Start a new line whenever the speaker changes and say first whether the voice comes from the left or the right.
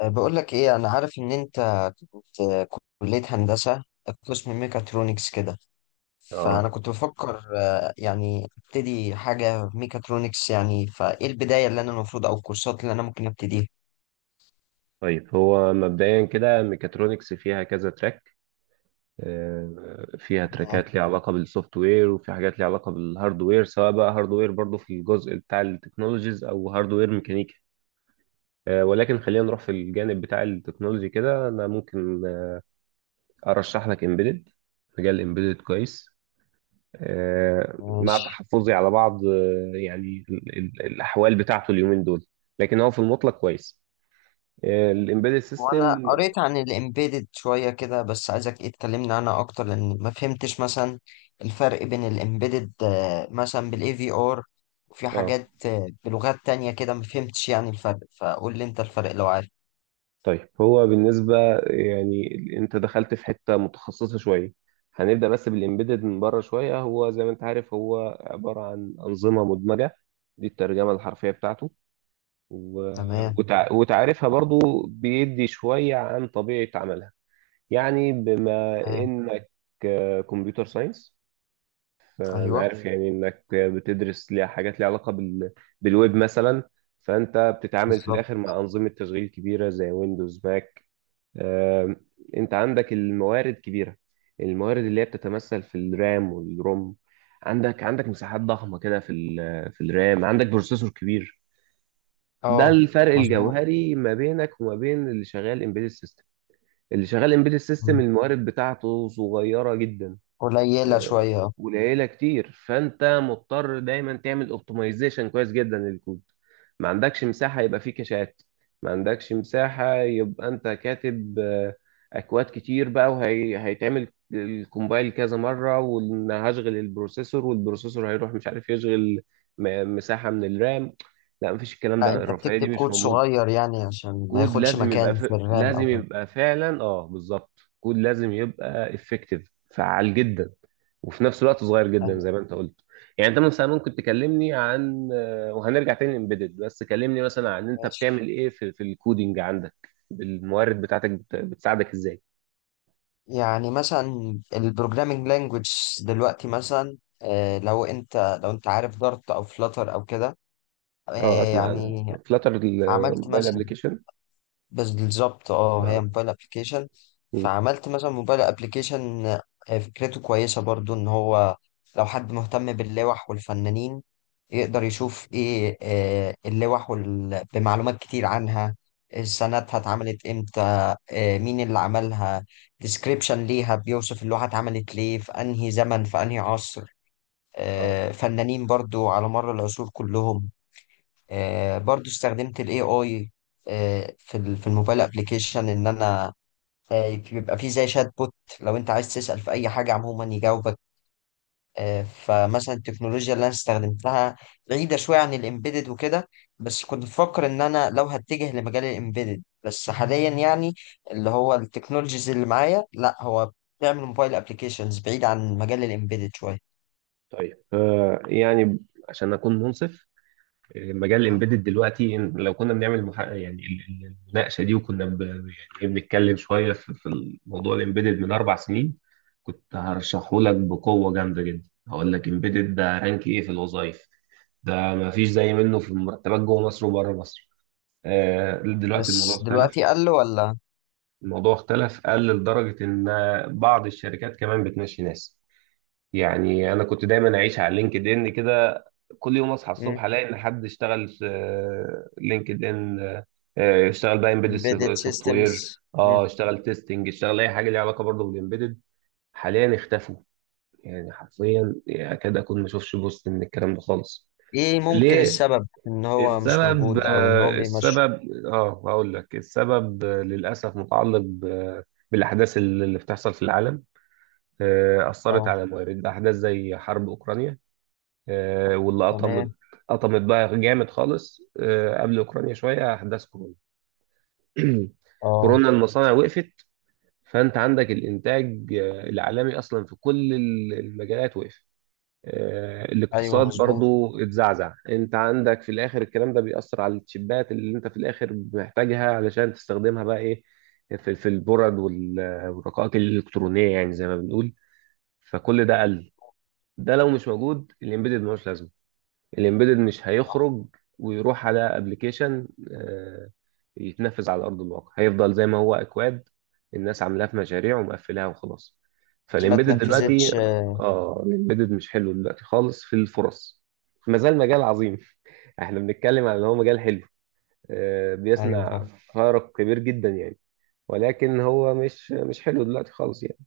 left: بقول لك ايه، انا عارف ان انت كنت، كلية هندسة، قسم ميكاترونكس كده. فانا
right: اه،
left: كنت بفكر، يعني ابتدي حاجة ميكاترونكس يعني، فايه البداية اللي انا المفروض او الكورسات اللي انا ممكن ابتديها؟
right: طيب هو مبدئيا كده ميكاترونكس فيها كذا تراك. فيها
left: أه،
right: تراكات ليها علاقة بالسوفت وير، وفي حاجات ليها علاقة بالهاردوير، سواء بقى هاردوير برضو في الجزء بتاع التكنولوجيز او هاردوير ميكانيكي. ولكن خلينا نروح في الجانب بتاع التكنولوجي كده، انا ممكن ارشح لك امبيدد. مجال امبيدد كويس، مع
left: ماشي.
right: تحفظي على بعض، يعني الاحوال بتاعته اليومين دول. لكن هو في المطلق كويس، الامبيدد
left: وانا
right: سيستم.
left: قريت عن الامبيدد شوية كده، بس عايزك ايه تكلمني عنها اكتر، لان ما فهمتش مثلا الفرق بين الامبيدد، مثلا بالاي في ار، وفي
right: اه،
left: حاجات بلغات تانية كده، ما فهمتش يعني الفرق، فقول لي انت الفرق لو عارف.
right: طيب هو بالنسبة يعني، انت دخلت في حتة متخصصة شوية. هنبدأ بس بالإمبيدد من بره شوية. هو زي ما انت عارف، هو عبارة عن أنظمة مدمجة. دي الترجمة الحرفية بتاعته، و...
left: تمام.
right: وتعريفها برضو بيدي شوية عن طبيعة عملها. يعني بما إنك كمبيوتر ساينس، أنا
left: ايوه.
right: عارف يعني إنك بتدرس ليها حاجات ليها علاقة بالويب مثلا. فأنت بتتعامل في
left: بالظبط.
right: الآخر مع أنظمة تشغيل كبيرة زي ويندوز ماك. آه، انت عندك الموارد كبيره، الموارد اللي هي بتتمثل في الرام والروم. عندك مساحات ضخمه كده في في الرام، عندك بروسيسور كبير. ده
left: اه.
right: الفرق
left: مظبوط.
right: الجوهري ما بينك وما بين اللي شغال امبيدد سيستم. اللي شغال امبيدد سيستم
left: مم.
right: الموارد بتاعته صغيره جدا،
left: قليلة شوية اه.
right: قليله كتير. فانت مضطر دايما تعمل اوبتمايزيشن كويس جدا للكود. ما عندكش مساحه يبقى فيه كاشات، ما عندكش مساحه يبقى انت كاتب اكواد كتير بقى وهيتعمل الكومبايل كذا مره، وان هشغل البروسيسور، والبروسيسور هيروح مش عارف يشغل مساحه من الرام. لا، مفيش، الكلام
left: لا،
right: ده
left: انت
right: الرفاهيه
left: بتكتب
right: دي مش
left: كود
right: موجوده.
left: صغير يعني عشان ما
right: كود
left: ياخدش
right: لازم يبقى
left: مكان في الرام او
right: لازم
left: حاجة.
right: يبقى فعلا، اه بالظبط، كود لازم يبقى افكتيف، فعال جدا، وفي نفس الوقت صغير جدا
left: ايوه.
right: زي ما انت قلت. يعني انت مثلا ممكن تكلمني عن، وهنرجع تاني امبيدد، بس كلمني مثلا عن انت بتعمل
left: ماشي.
right: ايه في الكودينج، عندك الموارد بتاعتك بتساعدك ازاي؟
left: يعني مثلا البروجرامينج لانجوج دلوقتي، مثلا آه لو انت عارف دارت او فلاتر او كده،
right: اه،
left: آه
right: اسمع عن
left: يعني
right: فلاتر
left: عملت
right: الموبايل
left: مثلا.
right: ابلكيشن.
left: بس بالظبط اه، هي
right: اه.
left: موبايل ابلكيشن.
right: مم.
left: فعملت مثلا موبايل ابلكيشن، فكرته كويسة برضو، ان هو لو حد مهتم باللوح والفنانين يقدر يشوف ايه، اللوح بمعلومات كتير عنها، سنتها اتعملت امتى، مين اللي عملها، ديسكريبشن ليها بيوصف اللوحة اتعملت ليه في انهي زمن في انهي عصر،
right: اه،
left: فنانين برضو على مر العصور كلهم. برضو استخدمت الاي اي في الموبايل ابلكيشن، ان انا بيبقى فيه زي شات بوت، لو انت عايز تسأل في اي حاجة عموما يجاوبك. فمثلا التكنولوجيا اللي انا استخدمتها بعيدة شوية عن الامبيدد وكده، بس كنت بفكر ان انا لو هتجه لمجال الامبيدد بس حاليا يعني، اللي هو التكنولوجيز اللي معايا لا، هو بيعمل موبايل ابلكيشنز بعيد عن مجال الامبيدد شوية.
right: طيب. يعني، عشان اكون منصف، مجال الامبيدد دلوقتي، إن لو كنا بنعمل يعني المناقشه دي، وكنا يعني إيه، بنتكلم شويه في موضوع الامبيدد من اربع سنين، كنت هرشحه لك بقوه جامده جدا. هقول لك امبيدد ده رانك ايه في الوظائف، ده ما فيش زي منه في المرتبات جوه مصر وبره مصر. دلوقتي الموضوع
left: بس دلوقتي
right: اختلف.
left: قال له ولا؟
right: الموضوع اختلف، قل لدرجه ان بعض الشركات كمان بتمشي ناس. يعني انا كنت دايما اعيش على لينكد ان كده، كل يوم اصحى الصبح الاقي ان حد اشتغل في لينكد ان، اشتغل بقى امبيدد
left: امبيدد
right: سوفت وير،
left: سيستمز.
right: اه اشتغل تيستنج، اشتغل اي حاجه ليها علاقه برضه بالامبيدد. حاليا اختفوا. يعني حرفيا اكاد اكون ما اشوفش بوست من الكلام ده خالص.
left: ايه ممكن
right: ليه؟
left: السبب، ان هو مش
right: السبب،
left: موجود او ان هو بيمشي؟
right: السبب، اه هقول لك السبب، للاسف متعلق بالاحداث اللي بتحصل في العالم. اثرت
left: اه.
right: على موارد، احداث زي حرب اوكرانيا، واللي قطمت،
left: تمام.
right: قطمت بقى جامد خالص. قبل اوكرانيا شويه، احداث كورونا.
left: اه.
right: كورونا المصانع وقفت، فانت عندك الانتاج العالمي اصلا في كل المجالات وقف.
left: ايوه
right: الاقتصاد
left: مظبوط.
right: برضو اتزعزع. انت عندك في الاخر الكلام ده بيأثر على التشيبات اللي انت في الاخر محتاجها علشان تستخدمها بقى ايه، في البرد والرقائق الالكترونيه يعني زي ما بنقول. فكل ده قل. ده لو مش موجود، الامبيدد ملوش لازمه، الامبيدد مش هيخرج ويروح على ابلكيشن، يتنفذ على ارض الواقع. هيفضل زي ما هو اكواد، الناس عاملاه في مشاريع ومقفلاها وخلاص.
left: ما
right: فالامبيدد بالظبط دلوقتي
left: تنفذتش.
right: كده. اه، الامبيدد مش حلو دلوقتي خالص في الفرص. ما زال مجال عظيم. احنا بنتكلم عن ان هو مجال حلو،
left: ايوه
right: بيصنع
left: صح.
right: فارق كبير جدا يعني، ولكن هو مش حلو دلوقتي خالص يعني.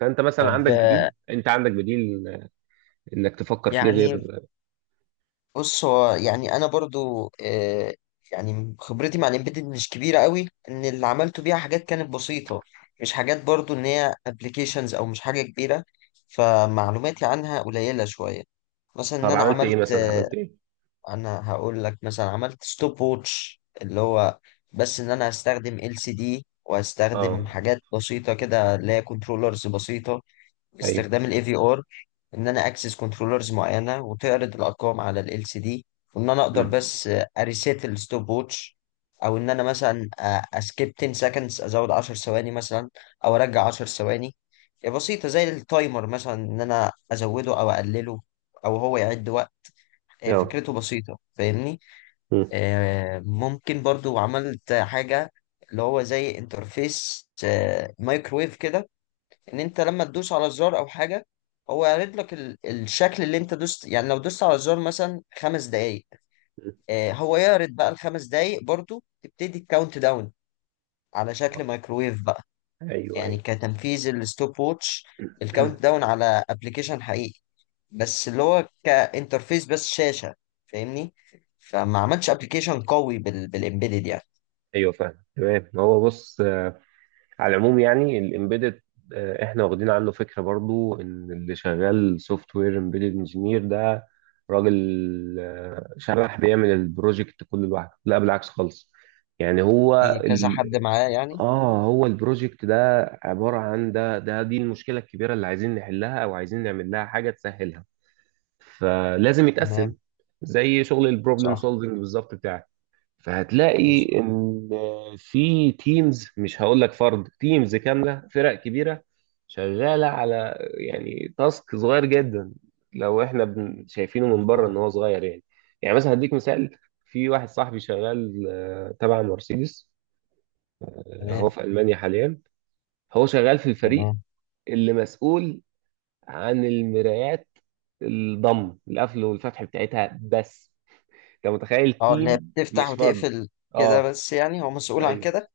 right: فانت مثلا
left: طيب
right: عندك بديل، انت عندك بديل انك تفكر فيه
left: يعني،
right: غير.
left: بص هو يعني انا برضو يعني خبرتي مع الامبيدد مش كبيره قوي، ان اللي عملته بيها حاجات كانت بسيطه، مش حاجات برضو ان هي ابلكيشنز او مش حاجه كبيره، فمعلوماتي عنها قليله شويه. مثلا ان
right: طب
left: انا
right: عملت ايه
left: عملت،
right: مثلا، عملت ايه؟
left: انا هقول لك، مثلا عملت ستوب ووتش، اللي هو بس ان انا هستخدم ال سي دي وهستخدم
right: اه.
left: حاجات بسيطه كده اللي هي كنترولرز بسيطه،
right: ايوه.
left: باستخدام الاي في ار، ان انا اكسس كنترولرز معينه وتعرض الارقام على ال سي دي، وان انا اقدر
right: مم.
left: بس اريسيت الستوب ووتش، او ان انا مثلا اسكيب 10 سكندز، ازود 10 ثواني مثلا او ارجع 10 ثواني، بسيطه زي التايمر، مثلا ان انا ازوده او اقلله، او هو يعد وقت،
right: اه.
left: فكرته بسيطه فاهمني.
right: مم.
left: ممكن برضو عملت حاجة اللي هو زي انترفيس مايكرويف كده، ان انت لما تدوس على زرار او حاجة هو يعرض لك الشكل اللي انت دوست، يعني لو دوست على الزرار مثلا خمس دقايق،
right: مم.
left: هو يعرض بقى الخمس دقايق، برضو تبتدي الكاونت داون على شكل مايكرويف بقى،
right: ايوه،
left: يعني
right: ايوه.
left: كتنفيذ الستوب ووتش، الكاونت داون على ابلكيشن حقيقي، بس اللي هو كانترفيس بس شاشة، فاهمني. فما عملتش ابلكيشن قوي بالامبيدد يعني.
right: ايوه، فاهم تمام. هو بص، على العموم يعني الامبيدد، احنا واخدين عنه فكره برضو ان اللي شغال سوفت وير امبيدد انجينير ده راجل شبح بيعمل البروجكت كله لوحده، لا بالعكس خالص. يعني
left: في
right: هو
left: كذا حد معاه يعني.
right: اه، هو البروجكت ده عباره عن، ده دي المشكله الكبيره اللي عايزين نحلها او عايزين نعمل لها حاجه تسهلها، فلازم يتقسم
left: تمام.
right: زي شغل البروبلم
left: صح.
right: سولفنج بالظبط بتاعك. فهتلاقي
left: مظبوط.
right: ان في تيمز، مش هقول لك فرد، تيمز كامله، فرق كبيره شغاله على يعني تاسك صغير جدا، لو احنا شايفينه من بره ان هو صغير يعني. يعني مثلا هديك مثال، في واحد صاحبي شغال تبع مرسيدس،
left: تمام.
right: هو في المانيا حاليا. هو شغال في الفريق
left: تمام.
right: اللي مسؤول عن المرايات، الضم القفل والفتح بتاعتها بس. انت متخيل،
left: اه، اللي هي
right: تيم
left: بتفتح
right: مش فرد.
left: وتقفل. كده
right: اه
left: بس يعني، هو مسؤول عن
right: ايوه،
left: كده.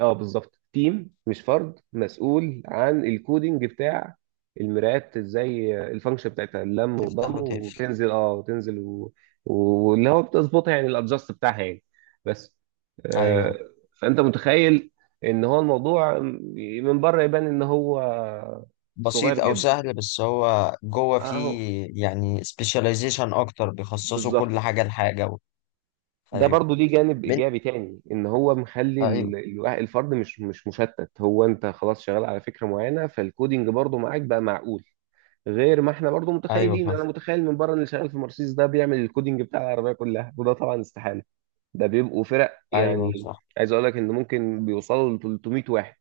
right: اه بالظبط، تيم مش فرد، مسؤول عن الكودينج بتاع المرايات، ازاي الفانكشن بتاعتها، اللم وضم
left: تفتح وتقفل.
right: وتنزل اه وتنزل و- واللي هو بتظبطها، يعني الادجست بتاعها يعني، بس آه.
left: ايوه.
right: فانت متخيل ان هو الموضوع من بره يبان ان هو صغير
left: بسيط او سهل،
right: جدا.
left: بس هو جوه
right: اهو،
left: فيه يعني سبيشاليزيشن اكتر، بيخصصوا كل
right: بالظبط.
left: حاجه لحاجه
right: ده
left: ايوه.
right: برضو ليه جانب
left: بنت.
right: ايجابي تاني، ان هو مخلي
left: ايوه.
right: الفرد مش مشتت، هو انت خلاص شغال على فكره معينه، فالكودينج برضو معاك بقى معقول. غير ما احنا برضو
left: ايوه
right: متخيلين،
left: فاهم.
right: انا متخيل من بره ان اللي شغال في مرسيدس ده بيعمل الكودينج بتاع العربيه كلها، وده طبعا استحاله. ده بيبقوا فرق،
left: ايوه
right: يعني
left: صح.
right: عايز اقول لك ان ممكن بيوصلوا ل 300 واحد،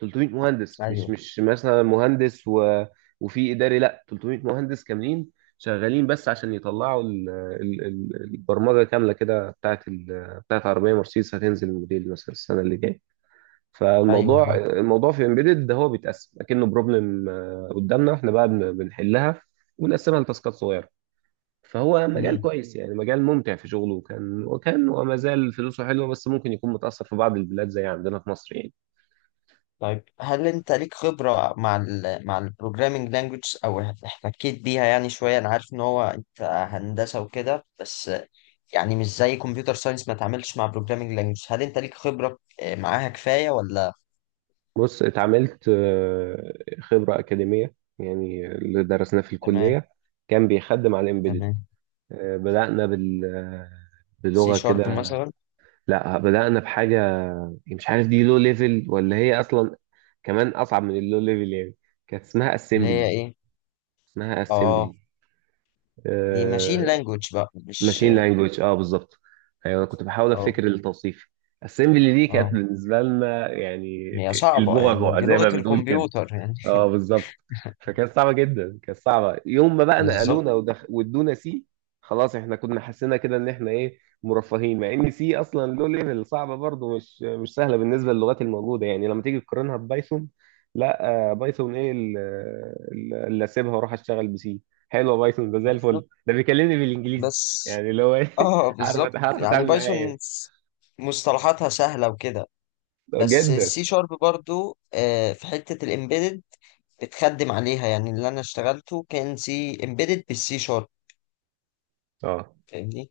right: 300 مهندس، مش
left: ايوه.
right: مش مثلا مهندس وفي اداري، لا 300 مهندس كاملين شغالين، بس عشان يطلعوا البرمجه كامله كده بتاعت بتاعت عربيه مرسيدس، هتنزل الموديل مثلا السنه اللي جايه.
left: ايوه
right: فالموضوع، في امبيدد ده هو بيتقسم اكنه بروبلم قدامنا احنا بقى، بنحلها ونقسمها لتاسكات صغيره. فهو مجال
left: فاهم.
right: كويس يعني، مجال ممتع في شغله، وكان وما زال فلوسه حلوه، بس ممكن يكون متاثر في بعض البلاد زي عندنا في مصر يعني.
left: طيب هل انت ليك خبرة مع البروجرامينج لانجوج، او احتكيت بيها يعني شوية؟ انا عارف ان هو انت هندسة وكده، بس يعني مش زي كمبيوتر ساينس ما تعملش مع بروجرامينج لانجوج، هل انت ليك خبرة معاها كفاية ولا؟
right: بص، اتعاملت، خبرة أكاديمية يعني، اللي درسناه في
left: تمام.
right: الكلية كان بيخدم على الإمبيدد.
left: تمام.
right: بدأنا بال،
left: سي
right: بلغة كده.
left: شارب مثلا؟
right: لا، بدأنا بحاجة يعني مش عارف، دي لو ليفل ولا هي أصلا كمان أصعب من اللو ليفل يعني. كانت اسمها
left: اللي هي
right: أسمبلي.
left: ايه؟
right: اسمها
left: اه.
right: أسمبلي.
left: دي ماشين لانجوج بقى مش.
right: ماشين لانجوج، اه بالظبط. أيوة، أنا كنت بحاول
left: اه.
right: أفتكر التوصيف. أسمبلي دي كانت
left: اه
right: بالنسبة لنا يعني
left: هي صعبة يعني،
right: البعبع
left: دي
right: زي
left: لغة
right: ما بنقول كده.
left: الكمبيوتر يعني.
right: اه بالظبط. فكانت صعبه جدا، كانت صعبه. يوم ما بقى
left: بالظبط.
right: نقلونا وادونا سي، خلاص احنا كنا حسينا كده ان احنا ايه مرفهين، مع ان سي اصلا له ليفل صعبه برضه، مش سهله بالنسبه للغات الموجوده يعني، لما تيجي تقارنها ببايثون. لا، بايثون، ايه اللي اسيبها واروح اشتغل بسي؟ حلوه بايثون، ده زي
left: بالظبط.
right: الفل، ده بيكلمني بالانجليزي،
left: بس
right: يعني اللي هو ايه،
left: اه
right: عارف
left: بالظبط،
right: عارف
left: يعني
right: اتعامل معاه
left: بايثون
right: يعني.
left: مصطلحاتها سهلة وكده. بس
right: جدا.
left: السي شارب برضو في حتة الامبيدد بتخدم عليها، يعني اللي انا اشتغلته كان سي امبيدد بالسي شارب،
right: اه.
left: فاهمني.